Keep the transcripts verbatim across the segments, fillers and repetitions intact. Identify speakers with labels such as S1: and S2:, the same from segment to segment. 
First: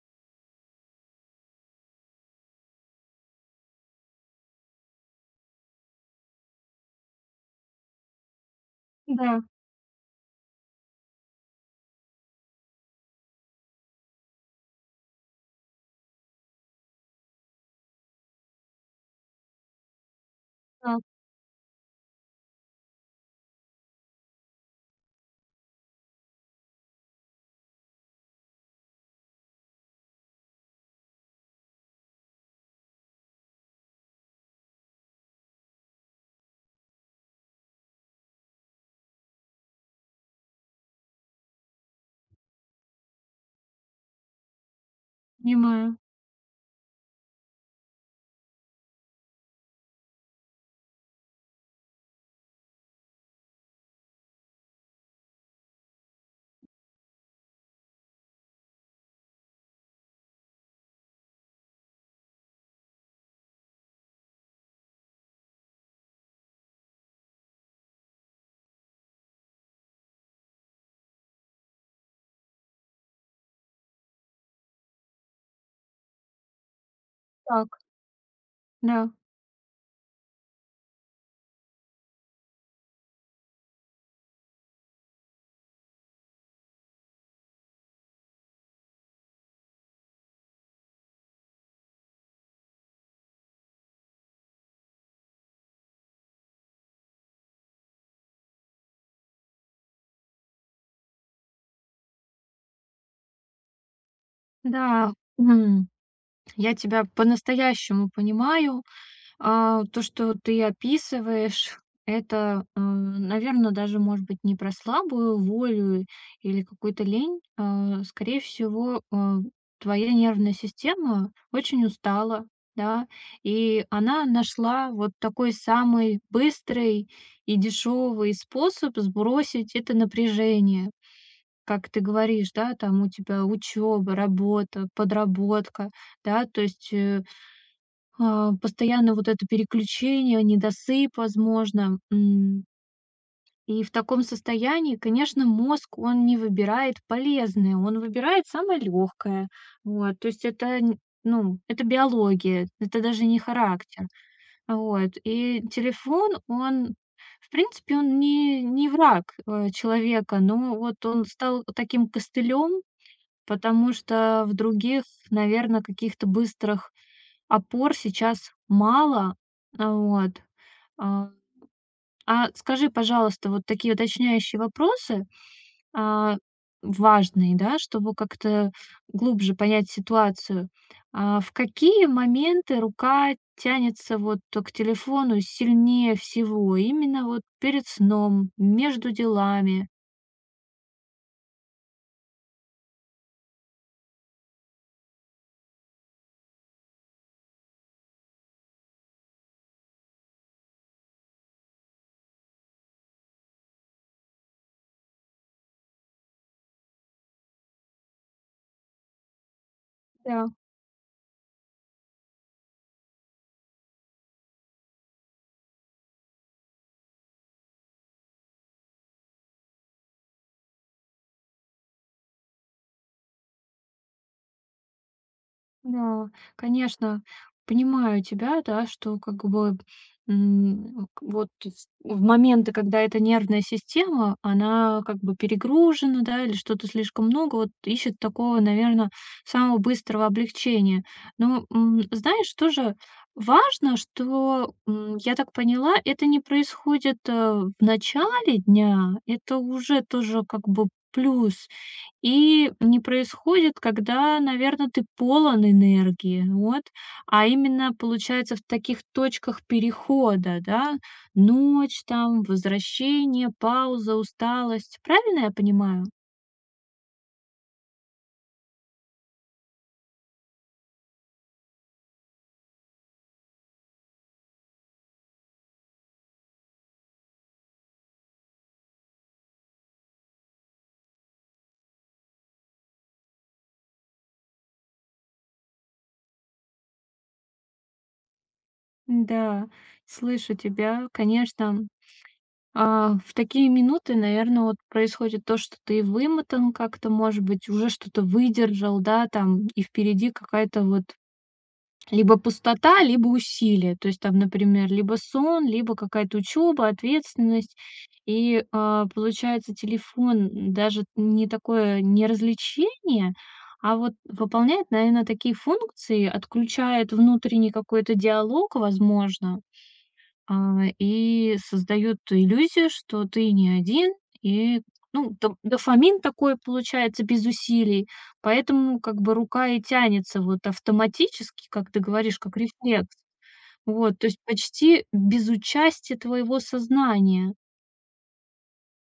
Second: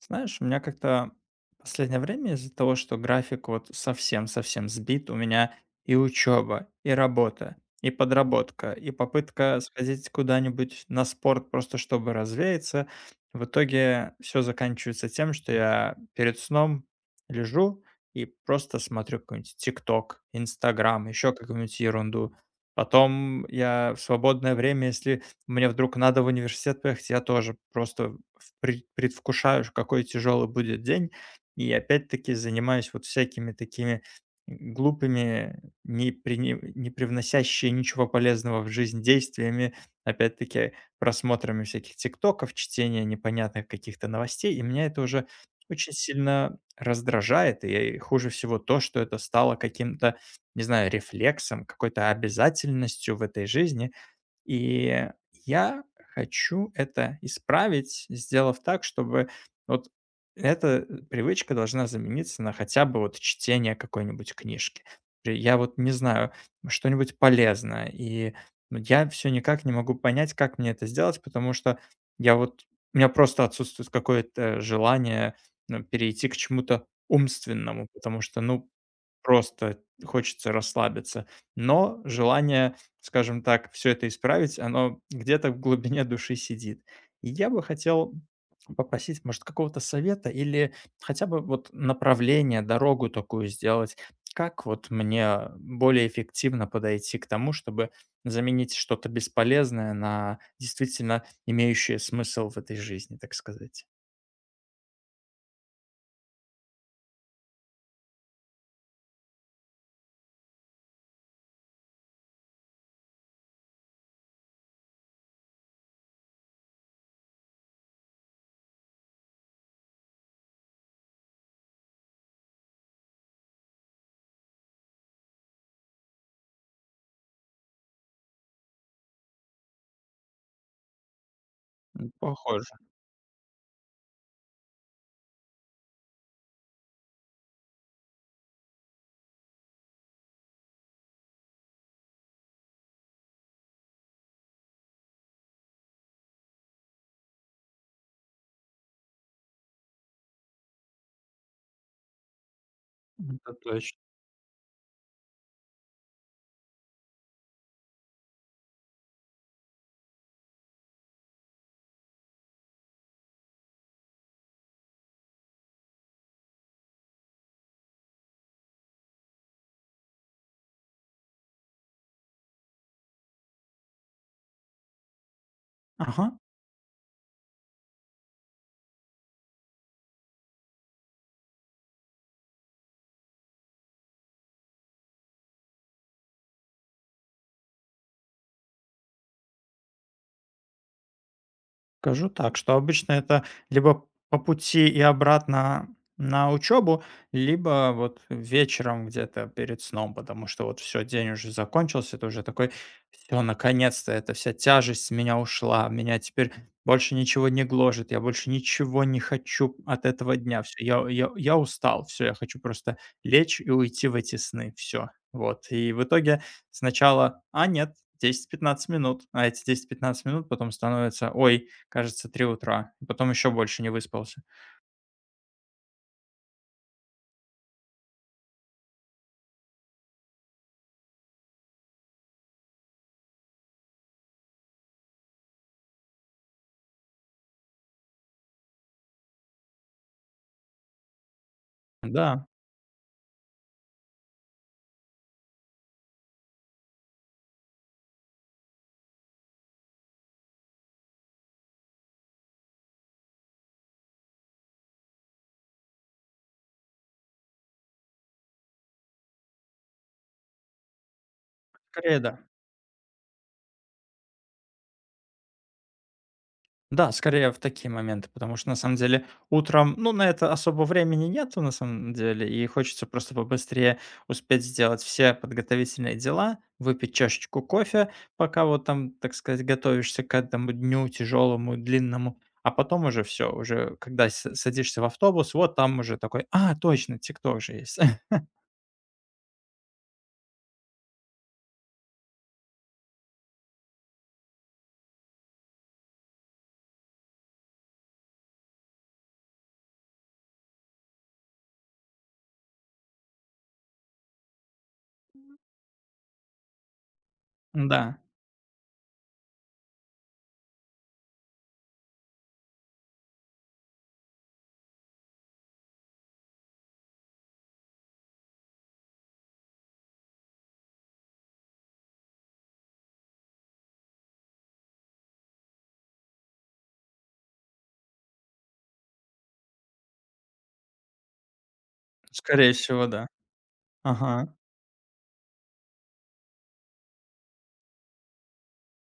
S1: Знаешь, у меня как-то последнее время из-за того, что график вот совсем-совсем сбит, у меня и учеба, и работа, и подработка, и
S2: Да,
S1: попытка сходить куда-нибудь на спорт просто чтобы развеяться. В итоге все заканчивается тем, что я перед сном лежу и просто смотрю какой-нибудь ТикТок,
S2: да,
S1: Инстаграм, еще какую-нибудь ерунду. Потом я в свободное время, если мне вдруг надо в университет поехать, я тоже просто в предвкушаю, какой тяжелый будет день, и опять-таки занимаюсь вот всякими такими глупыми, не прине не привносящие ничего полезного в жизнь действиями, опять-таки просмотрами всяких тиктоков, чтения непонятных каких-то новостей. И меня это уже очень
S2: понимаю.
S1: сильно раздражает. И хуже всего то, что это стало каким-то, не знаю, рефлексом, какой-то обязательностью в этой жизни. И я хочу это исправить, сделав так, чтобы вот эта э, привычка должна замениться на хотя бы вот чтение какой-нибудь книжки. При- Я вот не знаю, что-нибудь полезное, и ну, я все никак не могу понять, как мне это сделать, потому что я вот, у меня просто отсутствует какое-то желание ну, перейти к чему-то
S2: Так,
S1: умственному, потому что, ну,
S2: да,
S1: просто хочется расслабиться. Но желание, скажем так, все это исправить, оно где-то в глубине души сидит. И я бы хотел попросить, может, какого-то совета или хотя бы вот направление, дорогу такую сделать. Как вот мне более эффективно подойти к тому, чтобы заменить что-то бесполезное на действительно имеющее смысл в этой жизни, так сказать?
S2: да, м, я тебя по-настоящему понимаю. А, то, что ты описываешь, это, наверное, даже, может быть, не про слабую волю или какую-то лень. А, скорее всего, а, твоя нервная система очень устала, да, и она нашла вот такой самый быстрый и дешевый способ сбросить это напряжение. Как ты
S1: М,
S2: говоришь, да,
S1: похоже,
S2: там у тебя учеба, работа, подработка, да, то есть, э, а, постоянно вот это переключение, недосып, возможно. М, и в таком состоянии, конечно, мозг, он не выбирает полезное, он выбирает самое легкое. Вот, то есть это, н ну, это биология, это даже не
S1: это точно.
S2: характер. Вот, и телефон, он, в принципе, он не не враг, э, человека, но вот он стал таким костылем. Потому что в других, наверное, каких-то быстрых опор сейчас мало. А, вот. А, а скажи, пожалуйста, вот такие уточняющие вопросы, а,
S1: Ага.
S2: важные, да, чтобы как-то глубже понять ситуацию. А, в какие моменты рука тянется вот к телефону сильнее всего? Именно вот перед сном, между делами?
S1: Скажу так, что обычно это либо по пути и обратно на учебу, либо вот вечером где-то перед сном, потому что вот все, день уже закончился, ты уже такой, все, наконец-то, эта вся тяжесть с меня ушла, меня теперь больше ничего не гложет, я больше ничего не хочу от этого
S2: Да.
S1: дня, все, я, я, я устал, все, я хочу просто лечь и уйти в эти сны, все, вот. И в итоге сначала, а нет, десять-пятнадцать минут, а эти десять-пятнадцать минут потом становятся, ой, кажется, три утра, и потом еще больше не выспался.
S2: Да, конечно, понимаю тебя, да, что как бы м, к- вот с- в моменты, когда эта нервная система, она как бы перегружена, да, или что-то слишком много, вот ищет такого, наверное, самого быстрого облегчения. Но м,
S1: Да,
S2: знаешь, тоже важно, что, м, я так поняла, это не происходит э, в начале дня, это уже тоже как бы плюс, и не происходит, когда, наверное, ты полон энергии, вот. А именно, получается, в таких точках перехода, да? Ночь
S1: скорее да.
S2: там, возвращение, пауза, усталость. Правильно я понимаю?
S1: Да, скорее в такие моменты, потому что на самом деле утром, ну, на это особо времени нету на самом деле, и хочется просто побыстрее успеть сделать все подготовительные дела, выпить чашечку кофе, пока вот там, так сказать, готовишься к этому дню тяжелому, длинному, а потом уже все, уже когда с садишься в автобус, вот там уже такой: "А, точно, "Тикток" же есть".
S2: Да, слышу тебя, конечно. А, в такие минуты, наверное, вот происходит то, что ты вымотан как-то, может быть, уже что-то выдержал, да, там, и впереди какая-то вот либо пустота, либо усилие. То есть там, например, либо сон, либо какая-то учеба, ответственность.
S1: Да,
S2: И а, получается, телефон даже не такое не развлечение, а вот выполняет, наверное, такие функции, отключает внутренний какой-то диалог, возможно, а, и создают иллюзию, что ты не один, и, ну, до дофамин такой получается без усилий, поэтому как бы рука и тянется вот автоматически, как ты говоришь, как
S1: скорее всего,
S2: рефлекс.
S1: да.
S2: Вот, то есть
S1: Ага.
S2: почти без участия твоего сознания.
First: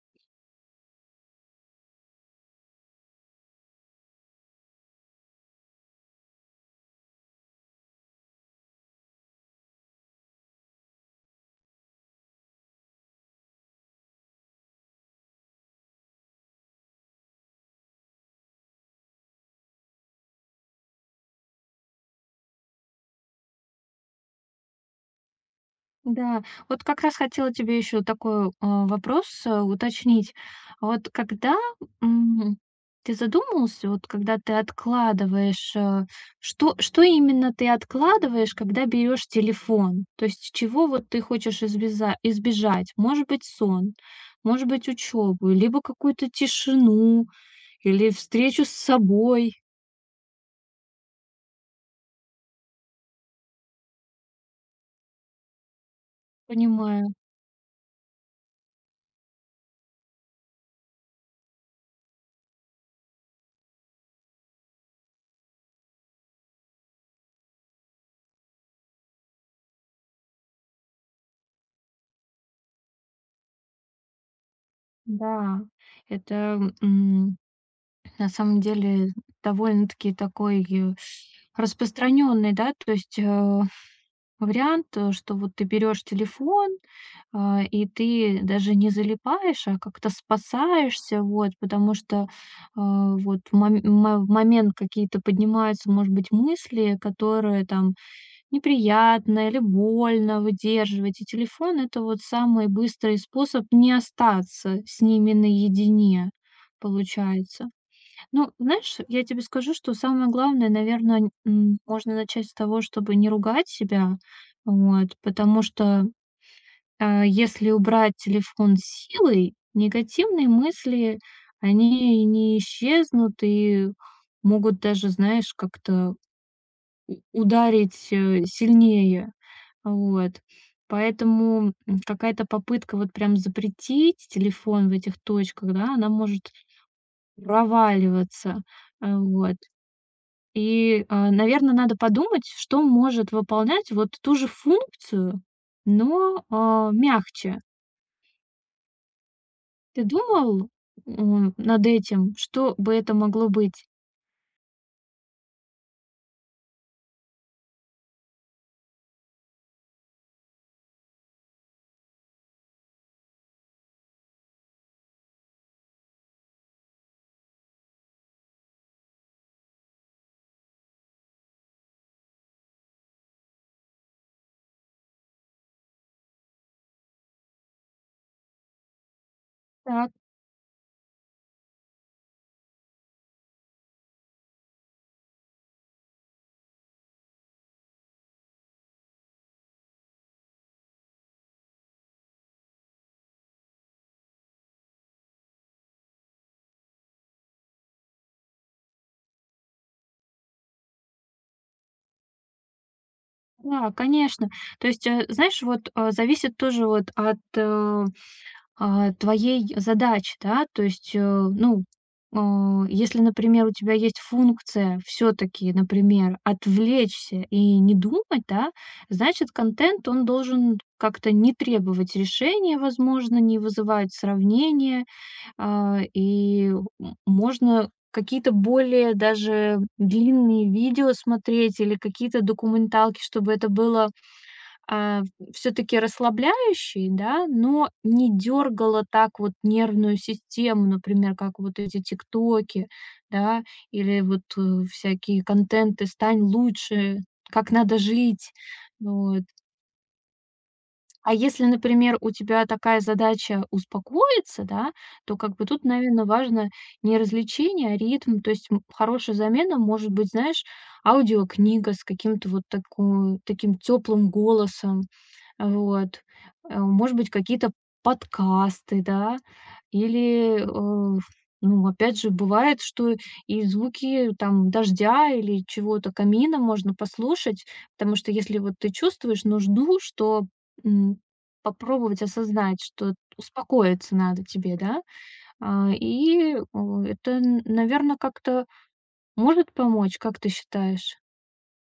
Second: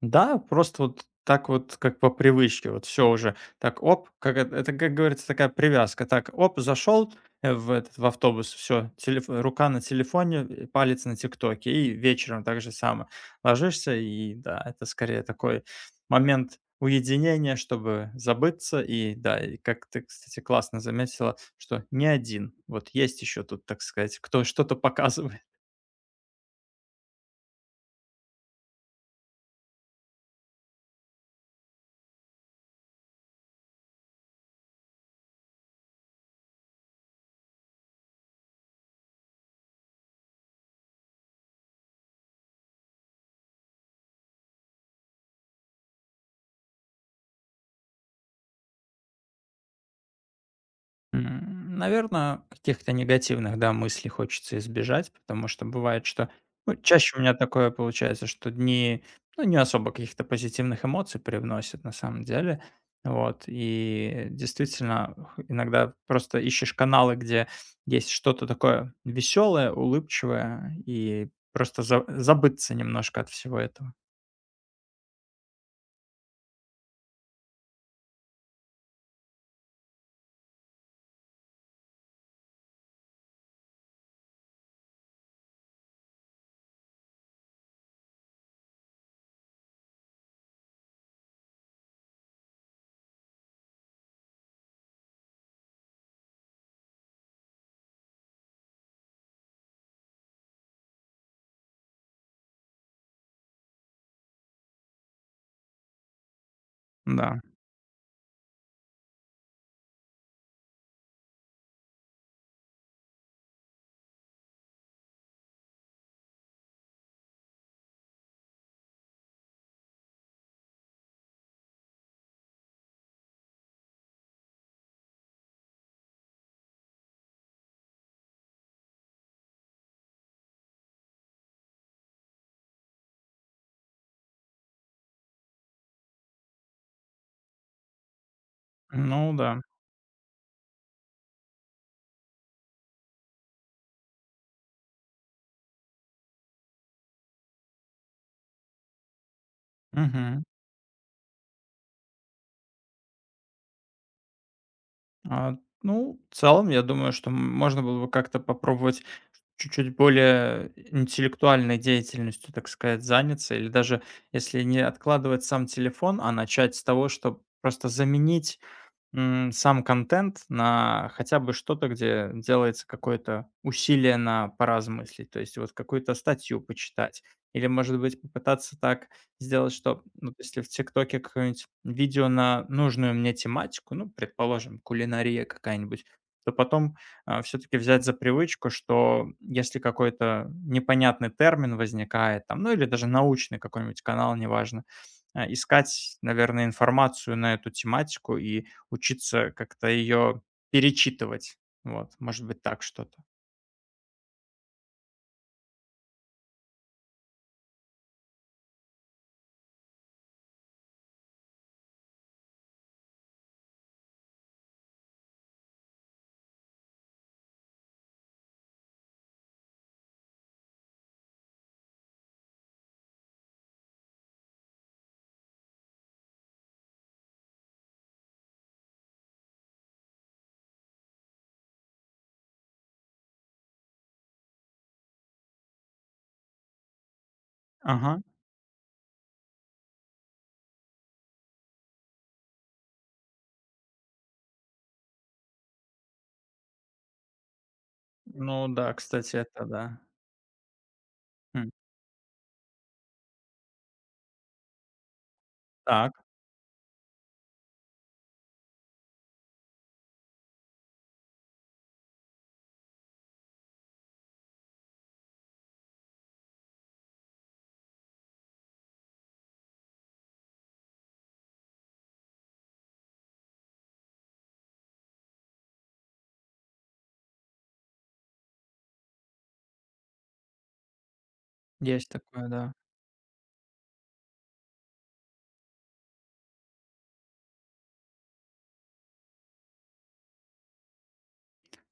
S1: Да, просто вот так вот, как по привычке, вот все уже. Так, оп, как эт это, как говорится, такая привязка. Так, оп, зашел, э, в этот, в автобус, все рука на телефоне, э, палец на "Тиктоке", и вечером так же само. Ложишься, и да, это скорее такой момент уединения, чтобы забыться. И да, и как ты, кстати, классно заметила, что не один. Вот есть еще тут, так сказать, кто что-то показывает.
S2: Да, вот как раз хотела тебе еще такой, э, вопрос, э, уточнить. Вот когда, м, ты задумывался, вот когда ты откладываешь, э, что что именно ты откладываешь, когда берешь телефон? То есть чего вот ты хочешь избеза избежать? Может быть, сон, может быть, учебу, либо какую-то тишину, или встречу с собой.
S1: Наверное, каких-то негативных, да, мыслей хочется избежать, потому что бывает, что ну,
S2: Понимаю,
S1: чаще у меня такое получается, что дни ну, не особо каких-то позитивных эмоций привносят на самом деле. Вот. И действительно, х- иногда просто ищешь каналы, где есть что-то такое веселое, улыбчивое, и просто за- забыться немножко от всего этого.
S2: да. Это, на самом деле довольно-таки такой э, распространенный, да, то есть э, вариант, э, что вот ты берешь телефон, а, и ты даже не залипаешь, а как-то спасаешься, вот, потому что а, вот в мом- мо- в момент какие-то поднимаются, может быть, мысли, которые там неприятно или больно выдерживать, и телефон это вот самый быстрый способ не остаться с ними наедине,
S1: Да.
S2: получается. Ну, знаешь, я тебе скажу, что самое главное, наверное, можно начать с того, чтобы не ругать себя, вот, потому что а, если убрать телефон силой, негативные мысли, они не исчезнут и могут даже, знаешь, как-то у- ударить э, сильнее, вот. Поэтому м, какая-то попытка вот прям запретить телефон в этих точках, да, она может проваливаться. А,
S1: Ну
S2: Вот.
S1: да.
S2: И, наверное, надо подумать, что может выполнять вот ту же функцию, но, а, мягче. Ты
S1: Мгм.
S2: думал, м, над этим, что бы это могло быть?
S1: А, ну, в целом, я думаю, что м- можно было бы как-то попробовать чуть-чуть более интеллектуальной деятельностью, так сказать, заняться. Или даже если не откладывать сам телефон, а начать с того, что просто заменить М, сам контент на хотя бы что-то, где делается какое-то усилие на поразмыслить, то есть вот какую-то статью почитать. Или, может быть, попытаться так сделать, что,
S2: Так,
S1: ну, если в "Тиктоке" какое-нибудь видео на нужную мне тематику, ну, предположим, кулинария какая-нибудь, то потом, все таки взять за привычку, что если какой-то непонятный термин возникает там, ну, или даже научный какой-нибудь канал, неважно, а, искать, наверное, информацию на эту тематику и учиться как-то ее перечитывать. Вот, может быть, так что-то.
S2: да, конечно. То есть, э, знаешь, вот, а, зависит тоже вот от, э а, твоей задачи, да. То есть, э, ну, а, если, например, у тебя есть функция все-таки, например, отвлечься и не думать, да, значит, контент, он должен как-то не требовать решения, возможно, не вызывать сравнения, а, и м- можно какие-то более даже длинные видео смотреть или какие-то документалки, чтобы это было все таки расслабляющий, да, но
S1: Ага.
S2: не дёргало так вот нервную систему, например, как вот эти "Тиктоки", да, или вот, э, всякие контенты "Стань лучше", "Как надо жить".
S1: Ну да, кстати,
S2: Вот.
S1: это да.
S2: А если,
S1: М,
S2: например, у тебя такая задача успокоиться, да, то как бы тут,
S1: так,
S2: наверно, важно не развлечение, а ритм. То есть, м, хорошая замена может быть, знаешь, аудиокнига с каким-то вот таку таким теплым голосом, вот. Э, может быть, какие-то подкасты, да, или, э, ну, опять же, бывает, что и звуки там дождя или чего-то, камина можно послушать, потому что если вот ты чувствуешь нужду, что, м,
S1: есть
S2: попробовать
S1: такое, да.
S2: осознать, что успокоиться надо тебе, да. А, и, э, это, наверное, как-то может помочь, как ты считаешь?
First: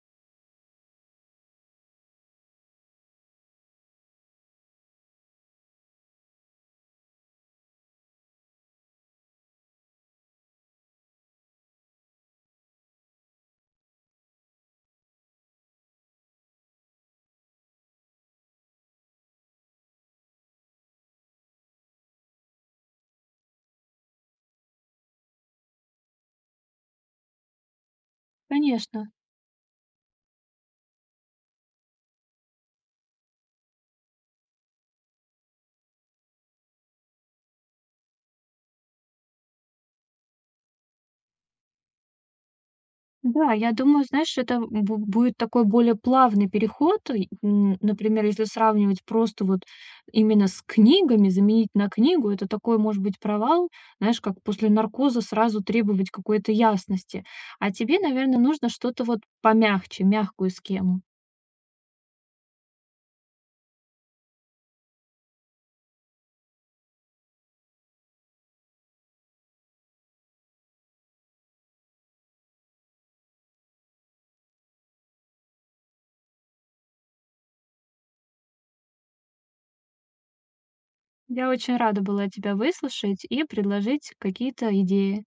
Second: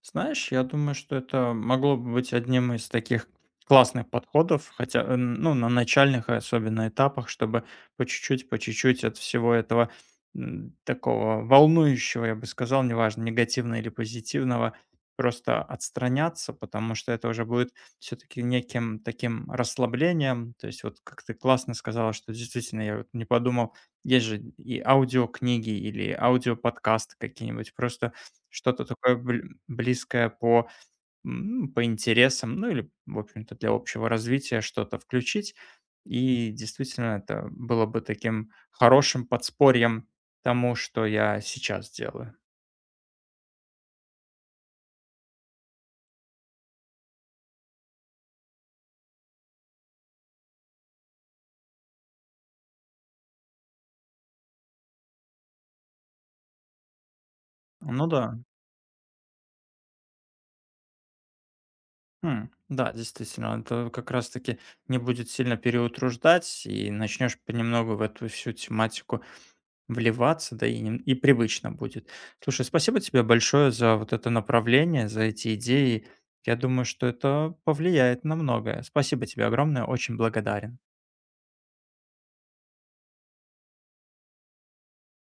S1: Знаешь, я думаю, что это могло бы быть одним из таких классных подходов, хотя, э, ну, на начальных особенно этапах, чтобы по чуть-чуть, по чуть-чуть от всего этого м, такого волнующего, я бы сказал, неважно, негативного или позитивного, просто отстраняться, потому что это уже будет все-таки неким таким расслаблением. То есть вот как ты классно сказала, что действительно я вот не подумал, есть же и аудиокниги или аудиоподкасты какие-нибудь, просто что-то
S2: Конечно.
S1: такое бль близкое по, м, по интересам, ну или, в общем-то, для общего развития что-то включить. И действительно, это было бы таким хорошим подспорьем тому, что я сейчас делаю.
S2: Да, я думаю, знаешь, это бу будет такой более плавный переход. И, м, например, если сравнивать просто вот именно с книгами, заменить на книгу, это такой, может быть, провал, знаешь, как после наркоза сразу требовать какой-то ясности. А тебе,
S1: Ну да.
S2: наверное, нужно что-то вот помягче, мягкую схему.
S1: М, да, действительно, это как раз таки не будет сильно переутруждать, и начнешь понемногу в эту всю тематику вливаться, да и нем и привычно будет. Слушай, спасибо тебе большое за вот это направление, за эти идеи. Я думаю, что это повлияет на многое. Спасибо тебе огромное, очень благодарен.
S2: Я очень рада была тебя выслушать и предложить какие-то идеи.